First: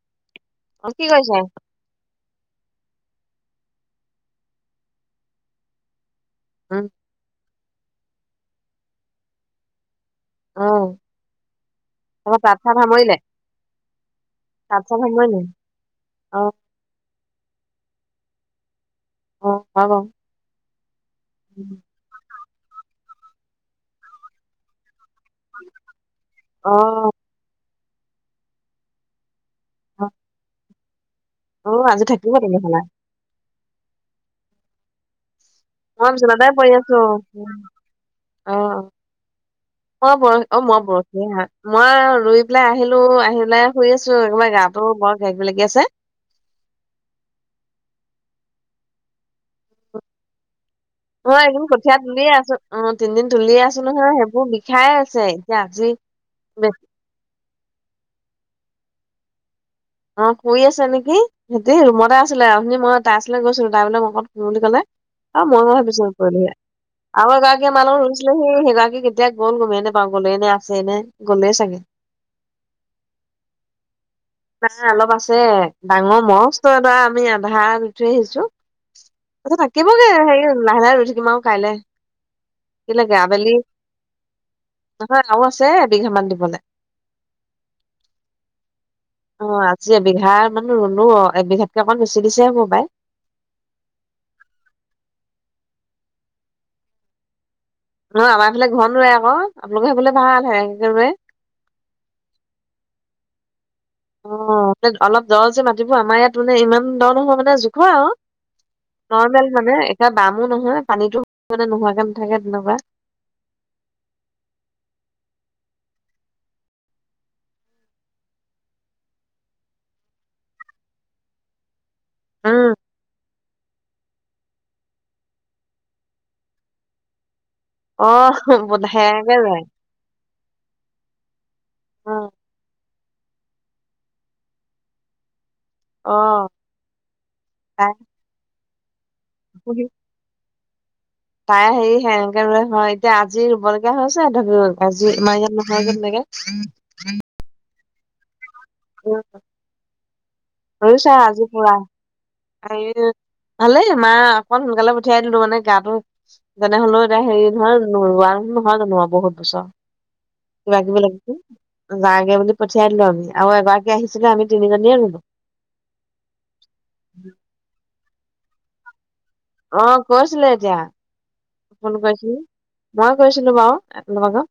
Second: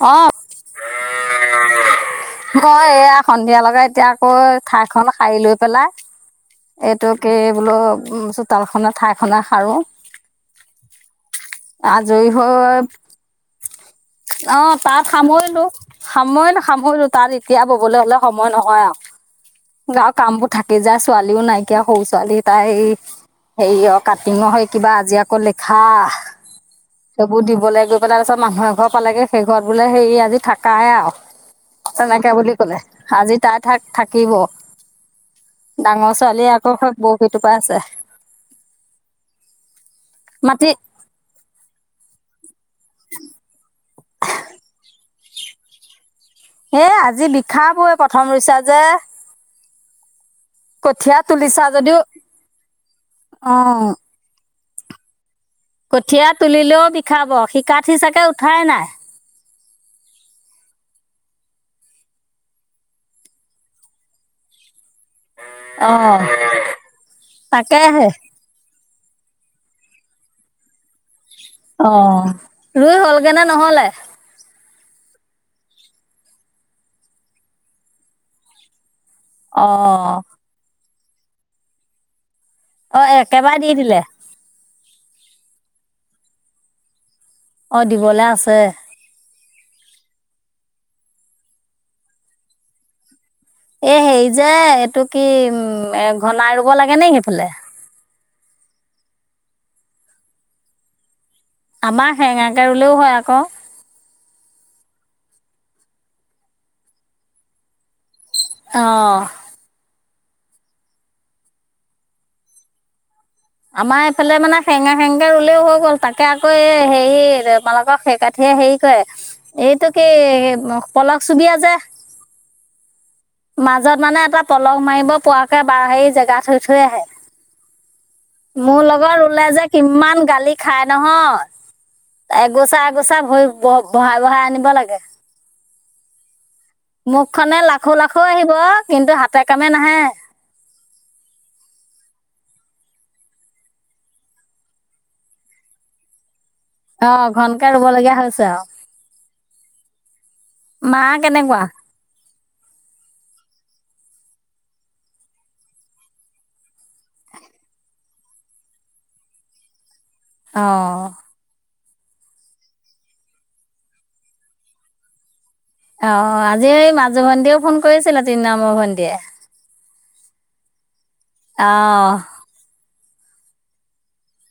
অ' অ' কি কৈছা? মই এয়া সন্ধিয়া লগে এতিয়া আকৌ ঠাইখন সাৰি লৈ পেলাই উম এইটো কি বোলো চোতাল খনা ঠাই খনা সাৰো আহ আজৰি হয় অ' তাঁত চাত তাত সামৰিলে সামৰিলো অ সামৰিলো সামৰিলো তাত পোৱা ববলৈ হ'লে সময় নহয় অ হয় বাৰু আৰু [unintelligible] কাম বোৰ থাকি যায়। ছোৱালীও নাইকিয়া সৰু ছোৱালী তাই হেৰি অ' কাটিং নহয় কিবা আজি ক লিখা অ' দিবলৈ গৈ পেলাই পাই তাৰ পিছত মানুহৰ ঘৰ পালেগে সেই ঘৰত বোলে অ সেৰি আজি থাকে আৰু অ আজি তেনেকে থাকিব বুলি ক'লে তেনেহলে আজি তাই থাক থাকিব। মই ডাঙৰ ছোৱালী বিচনাতে পৰি আকৌ খব আছো বৰশীটোৰপ উম, আছে অ অ' বৰী অ মাটি মই বৰশী হা মই ৰুই পেলাই আহিলো আহি পেলাই শুই আছো একোবাৰে গাটো বৰ কিবা কিবি লাগি আছে। এ আজি বিষাবয় প্ৰথম ৰুইচা যে কঠীয়া অ' তুলিছা এদিন কঠীয়া যদিও তুলিয়েই আছো অ' তিনদিন অ তুলিয়ে আছো নহয় সেইবোৰ বিষাই আছে। আজি কঠীয়া বেছি তুলিলেও বিষাব শিকাথি সি চাগে উঠাই নাই। অ, শুই আছে নেকি, সিহতি ৰুমতে আছিলে। অথনি মই তাইৰ ওচৰলৈ গৈছিলো তাই বোলে মই অকন খুম বুলি ক'লে। অ' মই ম-ভাবিছো পলহ আৰু এগৰাকীয়ে মালত তাকেহে ৰুৰিছিলেহি সেই সেইগৰাকী এতিয়া গ'ল গ'ম এ নেপাওঁ গ'লে এ, নে আছে এ, নে। গ'লেই চাগে। অ' ৰুই হ'লগে, নে নহ'লে। নাই অলপ আছে। ডাঙৰ মজ ত এটা ধৰা আমি আধা দি থৈ আহিছো। তাতে অ থাকিবগে হেৰি লাহে, লাহে ৰই থাকিম আৰু কাইলে। অ' কেলেকে আবেলি একেবাৰে দি দিলে। নহয়, আৰু আছে এবিঘামান দিবলৈ। অ' দিবলে আছে। অ' আজি এবিঘা মানে ৰুলো অ, এবিঘাতকে অকমান বেছি দিছে হববাই। এ, হেৰি যে এইটো কি উম, এ, ঘনাই ৰুব লাগে নে সেইফালে। ন, আমাৰ এইফালে ঘন ৰুৱে আক আপোনালোকে সেইফালে ভাল সেয়ে ৰুৱে। আমাৰ হেঙাকে ৰুলেও হয় আকৌ। অ' অলপ দৰ যে মাতিব আমাৰ ইয়াত মানে ইমান দৰ নহয় মানে জোখৰ আৰু। অ নৰ্মেল মানে। এ, বামো নহয়, পানীতো মানে নোহোৱাকে নাথাকে তেনেকুৱা। আমাৰ এইফালে মানে সেঙা, সেঙে ৰুলেও হৈ গ'ল তাকে আকৌ এই হেৰি তোমালোকৰ সেইকাঠি হেৰি কয়, এইটো কি পলক চুবিয়া যে। উম, মাজত মানে এটা পলস মাৰিব পোৱাকৈ বাৰ হেৰি জেগা থৈ, থৈ আহে। অ', মোৰ লগত সেনেকে ৰুলে ৰুৱে, যে কিমান গালি খাই উম, নহয়। এগোচা, এগোচা ভৰি ব বহাই, বহাই আনিব লাগে। আহ। মুখখনে লাখৌ, লাখু আহিব কিন্তু হাতে, কামে নাহে। তাই হেৰি সেনেকে ৰুৱে হয়, এতিয়া আজি ৰুব লগীয়া হৈছে ধৰিও আজি ইাৰ ইয়াত নহয় যেনেকে। অ' ঘনকে ৰুব লগীয়া হৈছে আৰু। মা ৰছ আজি কেনেকুৱা পুৰা [inaudible] ভালেই মা অকণ সোনকালে পঠিয়াই দিলো মানে গাটো যেনে হ'লেও এতিয়া হেৰি ধৰা নোৱাৰ। নহয় জনোৱা বহুত বচৰ অ কিবা, কিব লাগিছিল। যাগে বুলি পঠিয়াই দিলো আমি, আৰু এগৰাকী আহিছিলে আমি তিনিজনীয়ে ৰুলো। অ, আজি এই মাজু ভণ্টীয়েও ফোন কৰিছিলে তিন নামৰ ভণ্টিয়ীয়ে। অ, কৈছিলে এতিয়া। ফোন আহ। কৰিছিলে, মই কৈছিলো বাৰু একেলগত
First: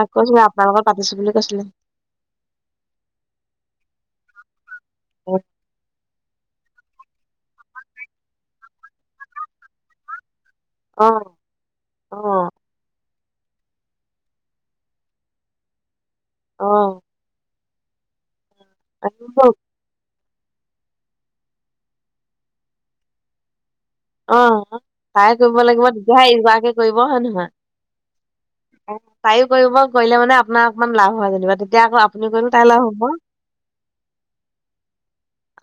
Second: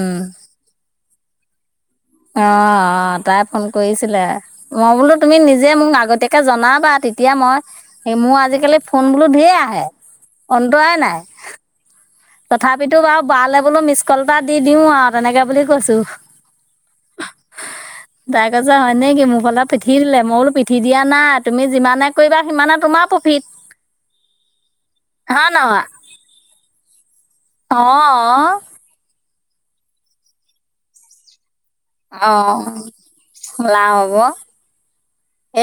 তাক কৈছো আপোনাৰ লগত পাতিছো বুলি কৈছিলে। অ' তাই ফোন কৰিছিলে। মই বোলো তুমি নিজে মোক আগতীয়াকে জনাম। পা, তেতিয়া মই মোৰ আজিকালি ফোন বোলু ধঢেৰ আহে। অন্তৰাই অ নাই অ তথাপিতো বাৰু। বালে, বোলো মিছকল এটা দি দিও আৰু তেনেকে বুলি কৈছো। আহ। দাই কজা হয়, নে কি মোক অলপ পিঠি দিলে। মোলো পিঠি দিয়া নাই, তুমি যিমানে কৰিবা সিমানে তোমাৰ প্ৰফিট। অ' তাই হয় কৰিব নহয়? লাগিব দুহাই এগৰাকৰাকে কৰিব হয়ে, নহয়। অ'। তায়ো কৰিব, কৰিলে মানে আপোনাৰ অকনমান লাভ হয় যেনিবা। এতিয়া আকৌ আপুনি কৰিম অ', তাই লভ হ'ব। লাভ হ'ব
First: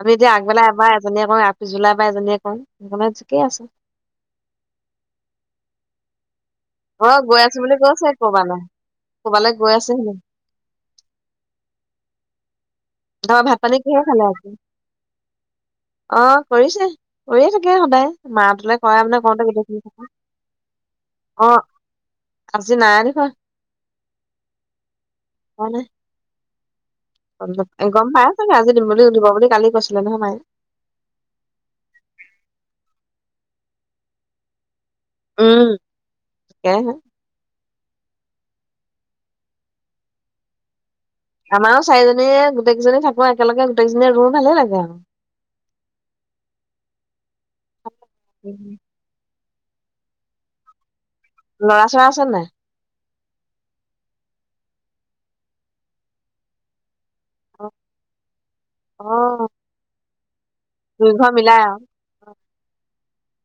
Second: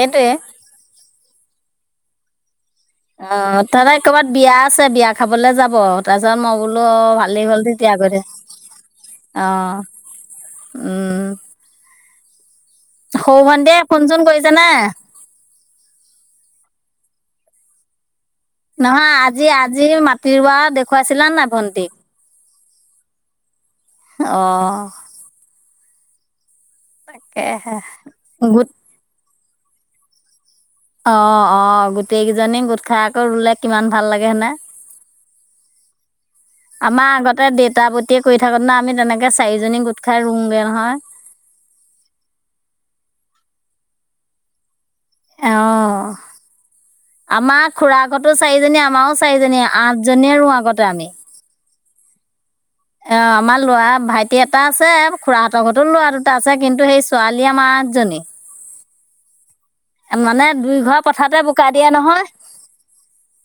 আমি এতিয়া আগবেলা এবাৰ এজনীয়ে কওঁ আৰু পিছবেলা এবাৰ এজনীয়ে কওঁ। অ, ঠিকেই আছে তাতে কৰ'ৰবাত বিয়া আছে বিয়া খাবলৈ যাব। তাৰপিছত মই ফু'ল অ গৈ ভালে আছো হ'ল বুলি তেতিয়া কৈছে আগৰে। কৰবালৈ কৰবালৈ গৈ আহ, আছে হেনো উ। দাবা ভাত-পানি কিহে চোন খালে আজি। কৰিছে নে? অ' কৰিছে। কৰিয়ে থাকে সদায়। মাহঁতলে কৰা নহয় মানে, আজি কৰোতে আজি গোটেইখিনি কথা, মাটি ৰোৱা দেখুৱাইছিলা নাই ভন্টিক? অ'। আজি নাই দেখা। অ'। নাই। তাকেহে [unintelligible] গম পাই চাগে, গোট আজি দিম বুলি উঠিব বুলি কালি কৈছিলে নহয় মাই। অ' অ' গোটেই কেইজনী গোট খাই আকৌ ৰুলে কিমান ভাল লাগে হয় নাই। উম, তাকেহে আমাৰ আগতে ডেট গোটা পতিয়ে কৰি থাকোঁতে না আমি তেনেকে চাৰিজনী গোট খাই ৰুওঁগৈ নহয়। আমাৰো চাৰিজনীয়ে গোটেইজনী থাকো একেলগে। গোটেইজনীয়ে ৰুওঁ ভালেই লাগে আৰু। অ', আমাৰ খুৰা ঘৰতো চাৰিজনী। আমাৰও চাৰিজনীয়ে। আঠজনীয়ে ৰুওঁ আগতে আমি। ল'ৰা চৰা আছে নাই? অ', আমাৰ লৰা ভাইটি এটা আছে। খুৰাহঁতৰ ঘৰতো ল'ৰা দুটা আছে। কিন্তু, সেই ছোৱালী অ', আমাৰ আঠজনী। অ'। মানে দুই ঘৰ পথাৰতে বোকা দিয়ে নহয়।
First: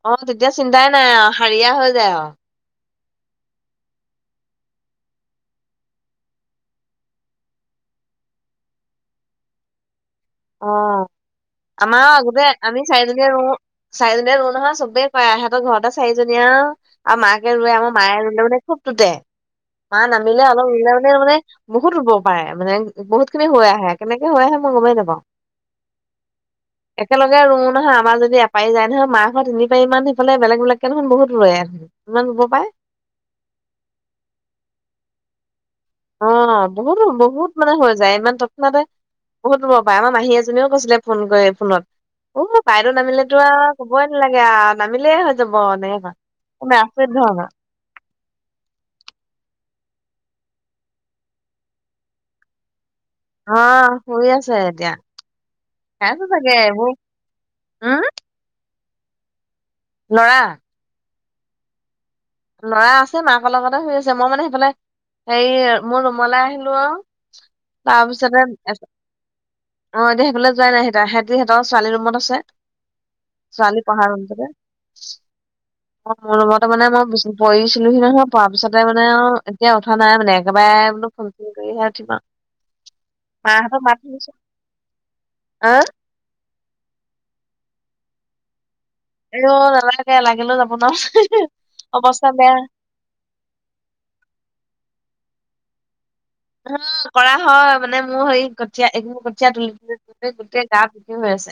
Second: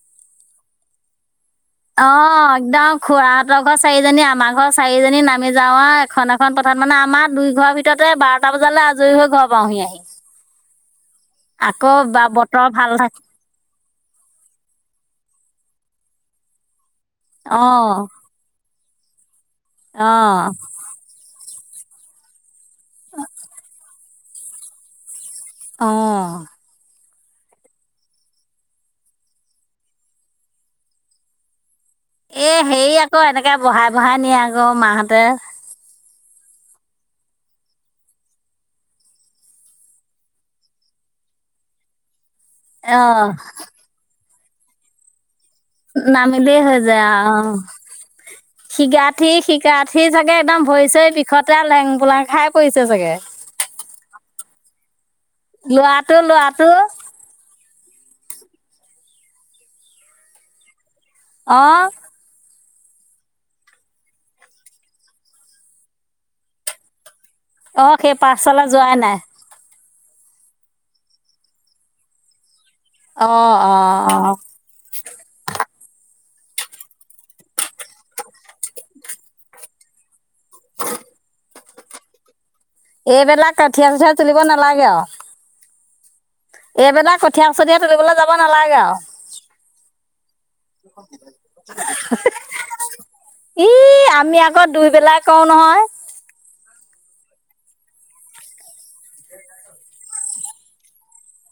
অ', তেতিয়া চিন্তাই নাই আৰু হাৰিয়া হৈ যায় আৰু। অ', একদম খুৰাহঁতৰ ঘৰ চাৰিজনী, আমাৰ ঘৰ চাৰিজনী। নামি যাওঁ আৰু এখন এখন পথাৰত। মানে আমাৰ দুই ঘৰৰ ভিতৰত বাৰটা বজালৈ আজৰি হৈ ঘৰ পাওঁহি আহি। অ', আকৌ আমাৰ বা আগতে বতৰ আমি ভাল থাক চাৰিজনীয়ে ৰুওঁ। চাৰিজনীয়ে ৰুওঁ নহয়। চবে কয় আও, সিহেঁত তহঁতৰ ঘৰতে চাৰিজনীয়ে আও। আৰু মাকে ৰুৱে। আমাৰ অ', মায়ে ৰুলে মানে খুব টোতে। মা নামালে, অ', অলপ ৰুলে মানে অ', মানে বহুত ৰুব পাৰে। মানে, বহুত খিনি হৈ আহে। কেনেকে হৈ আহে, মই গমেই নাপাওঁ। অ'। একেলগে ৰুওঁ নহয়। আমাৰ যদি এপাৰি যায় নহয়, মাহঁত তিনি পাৰি মান সিফালে বেলেগ বেলেগকে দেখুন বহুত ৰুৱে। ইমান ৰুব এ', পাই হেৰি আকৌ, এনেকে বহাই বহাই নিয়ে আকৌ, মাহঁতে। অ', বহুতো বহুত মানে হৈ যায়। ইমান তৎক্ষণাতে। বহুত দূৰৰ পৰায়। আমাৰ মাহী এজনীও কৈছিলে, ফোন কৰি। ফোনত। উম, বাইদেউ অ', নামিলেতো আৰু ক'বই নালাগে আৰু। নামিলে হ'ল। নামিলেই হৈ যায় [unintelligible] আৰু ধৰনৰ। অ'। শিগাঠি, শিগাঠি চাগে একদম ভৰি চৰি বিষতে লেং পোলং খাই পৰিছ চাগে। অ', শুই আছে এতিয়া। ল'ৰাটো খাইছো চাগে ল'ৰাটো এইবোৰ। উম। লৰা। অ'। লৰা আছে। মাকৰ লগতে শুই আছে। মই মানে সেইফালে, হেৰি মোৰ ৰুমলৈ আহিলো আৰু। অঁ সেই তাৰপিছতে পাঠশালা [unintelligible] যোৱাই নাই অ', এতিয়া সেইফালে যোৱাই নাই হেতা। সেহঁতি, সিহঁতৰ ছোৱালী ৰুমত আছে। অঁ ছোৱালী অঁ পঢ়া অঁ ৰূমটোতে। অ', মোৰ ৰূমতে মানে মই বিচ পৰিছিলোহি নহয়। পৰা পিছতে মানে আৰু এতিয়া উঠা নাই মানে। একেবাৰে [unintelligible] কৰিহে উঠিম আও। এইবিলাক কঠিয়া চঠিয়া তুলিব নালাগে আহ আৰু। এইবিলাক কঠীয়া চঠিয়া তুলিবলৈ যাব নালাগে আৰু। ইও, নালাগে। লাগিলেও যাব নোৱাৰো। অৱস্থা বেয়া। ই আমি আকৌ দুইবেলাই কওঁ নহয়। অ', কৰা হয়। মানে মোৰ হেৰি কঠীয়া [unintelligible] কঠীয়া তুলিবলৈ গৈ গোটেই গা পুতি হৈ আছে। ছে।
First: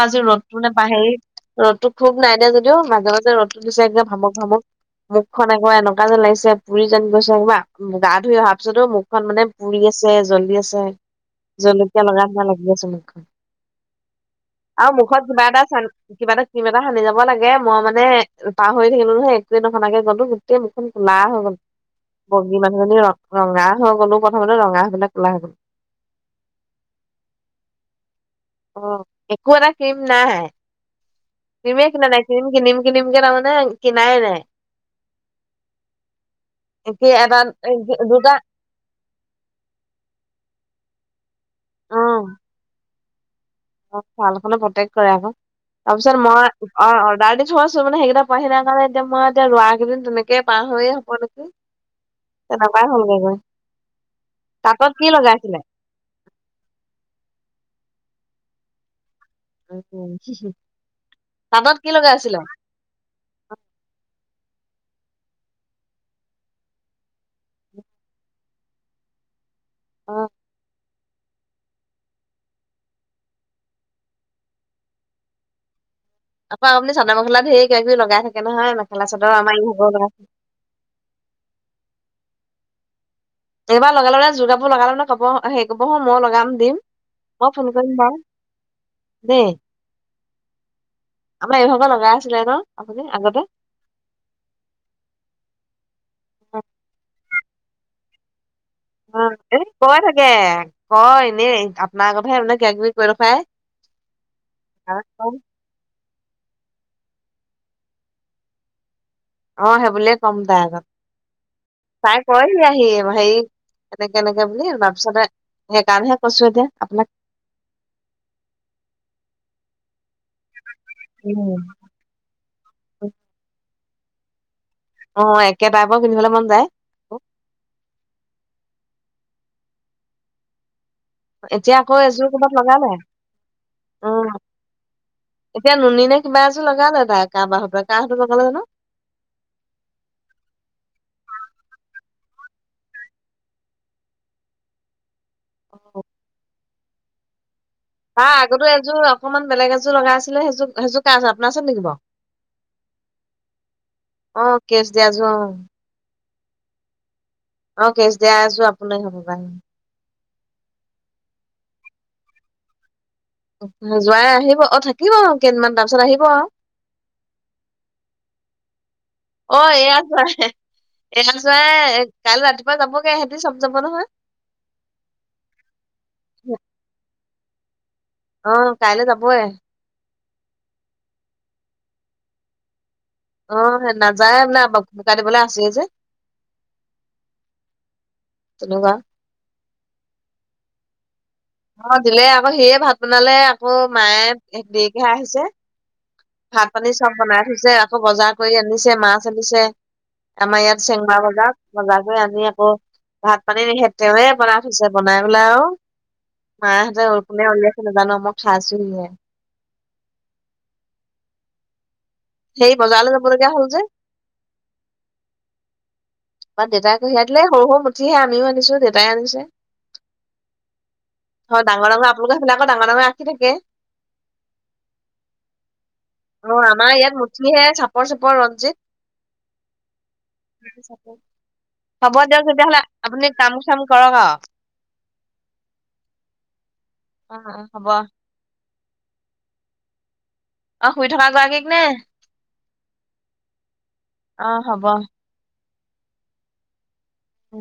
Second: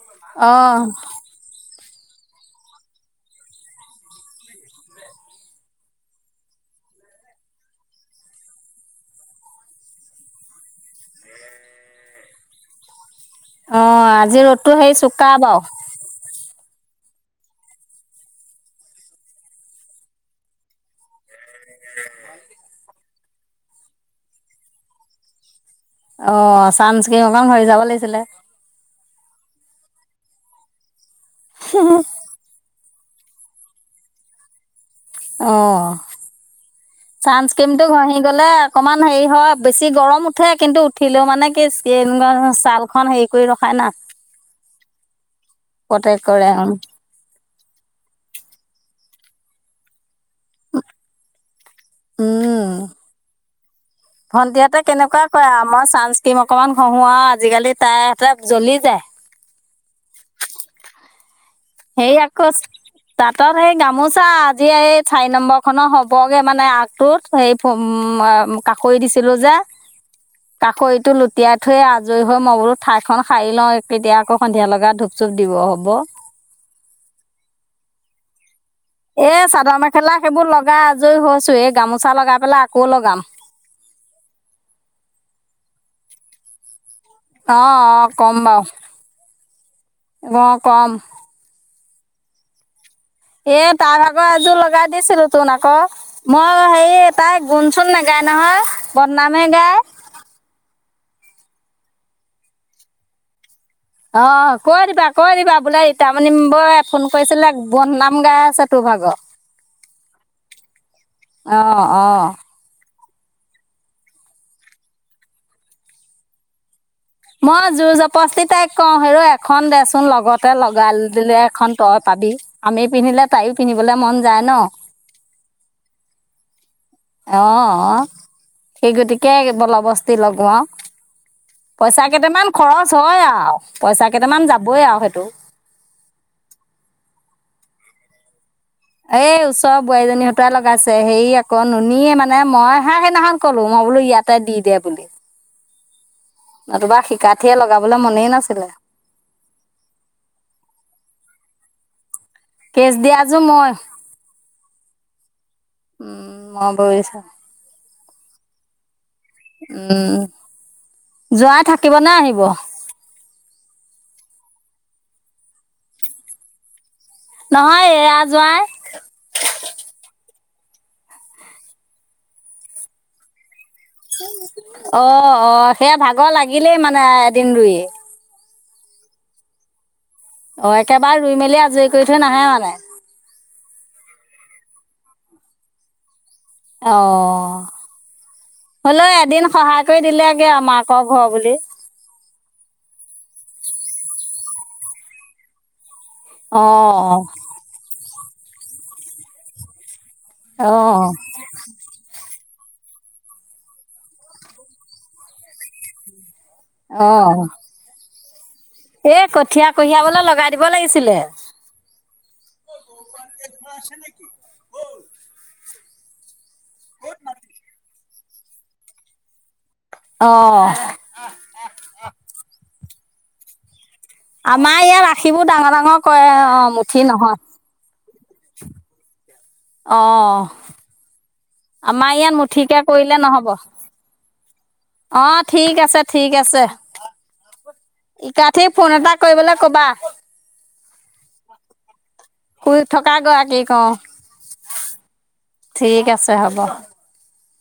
আজি ৰ'দটো অঁ নেপাই হেৰি, ৰ'দটো খুব নাই দিয়া যদিও, মাজে মাজে ৰ'দটো দিছে। একদম ভমক ভমক মুখখন একেবাৰে এনেকুৱা যেন লাগিছে। পুৰি যেন গৈছে। উআ, গা ধুই অহা তাৰপিছতো মুখখন মানে পুৰি আছে, জ্বলি আছে। জলকীয়া লগা যেন লাগি আছে মুখখন। অঁ আজি ৰ'দটো আৰু হেৰি মুখত চোকা কিবা এটা বাৰু চ কিবা এটা [unintelligible] এটা সানি যাব লাগে মই মানে পাহৰি থাকিলো নহে একোৱে নশনাকে গলো গোটেই মুখখন কোলা হৈ গল বগী মানুহজনী ৰ ৰঙা হৈ গ'লো প্ৰথমতে ৰঙা হৈবিলাক কোলা হৈ গলো। অ' চানস্কিম অকমান ঘহি যাব লাগিছিলে। অ' একো এটা ক্ৰীম নাই ক্ৰীমে কিনা নাই ক্ৰীম কিনিম। কি নিমকে ন মানে কিনাই নাই। অ' একে এটা চানঞ্চ কেম ঘ [unintelligible] আহি দুটা গলে অকমান হেৰি হয় বেছি গৰম উঠে কিন্তু উঠিলেও মানে কি ছাল। চালখনো প্ৰতেক কৰে আকৌ তাৰপিছত প্ৰটেক্ট কৰে মই অ' অৰ্ডাৰ দি থৈ আছো মানে সেইকেইটা পাই সিনা কাৰণ এতি মই এতিয়া লৰা কেইদিন তেনেকে পাৰ হৈ হ'ব দেকি তেনেকুৱাই হয়গে গৈ ভণ্টিয়তে তাঁতত কি কেনেকুৱা কয় লগাইছিলে? আৰু মই চানস্ক্ৰীম অকনমান খহো আৰু আজিকালি তাৰ এ জ্বলি যায় আৰু সেই আকৌ তাঁতত সেই গামোচা আজি এই চাৰি নম্বৰ খনৰ হ'বগে মানে আগটোত সেই উ কাষৰি দিছিলো যে। অ', তাকো। টো লুটিয়াই থৈয়ে আজৰি হৈ মই বোলো ঠাইখন খাৰি লওঁ কেতিয়া আকৌ সন্ধিয়া লগা ধূপ চুপ দিব হ'ব আকৌপনি চাদৰ মেখােৰ কিবা কিবি লগাই থাকে নহয়। মেখেলা এ আমাৰ চাদৰ ইহঁতৰ লগাই। মেখেলা সেইবোৰ লগা আজৰি হৈছো এই গামোচা লগাই পেলাই আকৌ লগাম। এইবাৰ লগালেে যোৰ কাপোৰ লগালো নে কাপব সেই কাপোৰ হ ময় লগাম দিম। মই ফোন অঁ কৰিম বাৰু, দেই। ৰ [unintelligible] কম ৰাছেলদ [unintelligible] এ তাৰ আগৰ এযোৰ লগাই দিছিলোতোন আকৌ, মই হেৰি তাই গুণচোন নেকি গ নহয় অ', বদনামহে এ গায় কৈ থাকে কয় এনেই, আপোনাৰ আগতহে মানে কিবা কিবি কৰি ৰখাই অ', কৈ দিবা কৈ দিবা বোলে তাৰমানান বই ফোন কৰিছিলে বদনাম গাই আছে তোৰভাগৰ অ', সেইবুলিয়ে ক'ম তাই আগত, অঁ তাই অঁ কয়হি আহি হেৰি এনেকে এনেকে বুলি তাৰপিছতে সেইকাৰণেহে কৈছো এতিয়া আপোনাক মই জোৰ জপষ্টি তাইক কওঁ হেৰ' এখন দেচোন লগ লগতে লগাই দিলে উম, এখন তই পাবি আমি পিন্ধিলে তাইও পিন্ধিবলৈ মন যায় ন'। অ', একে টাইপৰ পিন্ধিবলৈ মন যায়। অ', অ', সেই গতিকে বল বস্তি লগোৱা এতিয়া আকৌ পইচা এযোৰ কেইটামান ক'ৰবাত লগালে খৰচ হয় আৰু পইচা উম কেইটামান যাবই আৰু সেইটো। এতিয়া নুনী নে কিবা এযোৰ লগালে তাই কাবাহঁতোৱাই কাহঁততে লগালে জানো। এ ওচৰৰ বোৱাৰীজনী সতাই লগাইছে হেৰি আকৌ নুনীয়ে মানে মইহে সেইদিনাখন ক'লো মই বোলো ইয়াতে দি দে বুলি। আহ নতুবা শিকাঠিয়ে লগাব আহ আগতো এযোৰ অকমান বেলেগ এযোৰ লগাইছিলে সেইযোৰ সেইযোৰ কাৰ ওচৰত আপোনাৰ ওচৰত নেকি বাৰু? কেচ দিয়াজোৰ মই, অ কেচ দিয়াযোৰ অ উম। মই বৈছো। অ', কেচ দিয়া আছো আপোন হ'ব উম, যোৱাই থাকিব নে আহিব? যোৱাই আহিব অ', থাকিব কেইদিনমান তাৰ পিছত আহিব আৰু নহয় এয়া জোঁৱাই অ', এইয়া এয়া যোৱাই কাই ৰাতিপুৱা যাবগৈ সেহঁতি চব যাব নহয় অ', অ', সেয়া ভাগৰ লাগিলেই মানে এদিন ৰুই অ', কাইলৈ যাবয়ে। অ', একেবাৰে ৰুই মেলি আজৰি কৰি থৈ নাহে মানে। অ', নাযায় আ নে ভুমকা [unintelligible] দিবলৈ আছে যে অ', তেনেকুৱা হ'লেও এদিন সহায় কৰি দিলেগে আ মাকক ঘৰ বুলি। অ দিলে আকৌ সেয়ে ভাত বনালে আকৌ মায়ে দেৰিকেহে আহিছে ভাত পানী চব অঁ বনাই থৈছে আকৌ বজাৰ কৰি আনিছে মাছ আনিছে আমাৰ ইয়াত অঁ চেংমা বজা বজাৰ কৰি আনি ভাত পানী নিখে তেৱে বনাই থৈছে বনাই পেলাই আৰু মাহঁতে অঁ কোনে ওলিয়াইছে নাজানো মই খাইছোহি আওঁ। এই কঠীয়া কঢ়িয়াবলৈ লগাই দিব লাগিছিলে। সেই বজাৰলৈ যাব লগগীয়া হ'ল যে বা দেউতাই কঢ়িয়াই দিলে সৰু সৰু মুঠিহে আমিও আনিছো দেউতাইও আনিছে। অঁ হয় ডাঙৰ ডাঙৰ আপোনলোকৰ বিলাকৰ ডাঙৰ ডাঙৰ ৰাখি থাকে আমাৰ ইয়াত আখিবোৰ ডাঙৰ ডাঙৰ কৰে অ' আমাৰ মুঠি ইয়াত নহয়। মুঠিহে [unintelligible] ৰঞ্জিত। অহ। আমাৰ হ'ব ইয়াত দিয়ক তেতিয়াহ'লে মুঠিকে কৰিলে আপুনি নহব। কাম চাম কৰক আৰু অ' ঠিক আছে ঠিক আছে। অ' হ'ব। সি ফোন এটা কৰিবলৈ ক'বা। অ শুই থকা গৰাকীক নে শুই থকা গৰাকি ক অ'। অ', হ'ব। ঠিক আছে হ'ব। অ'।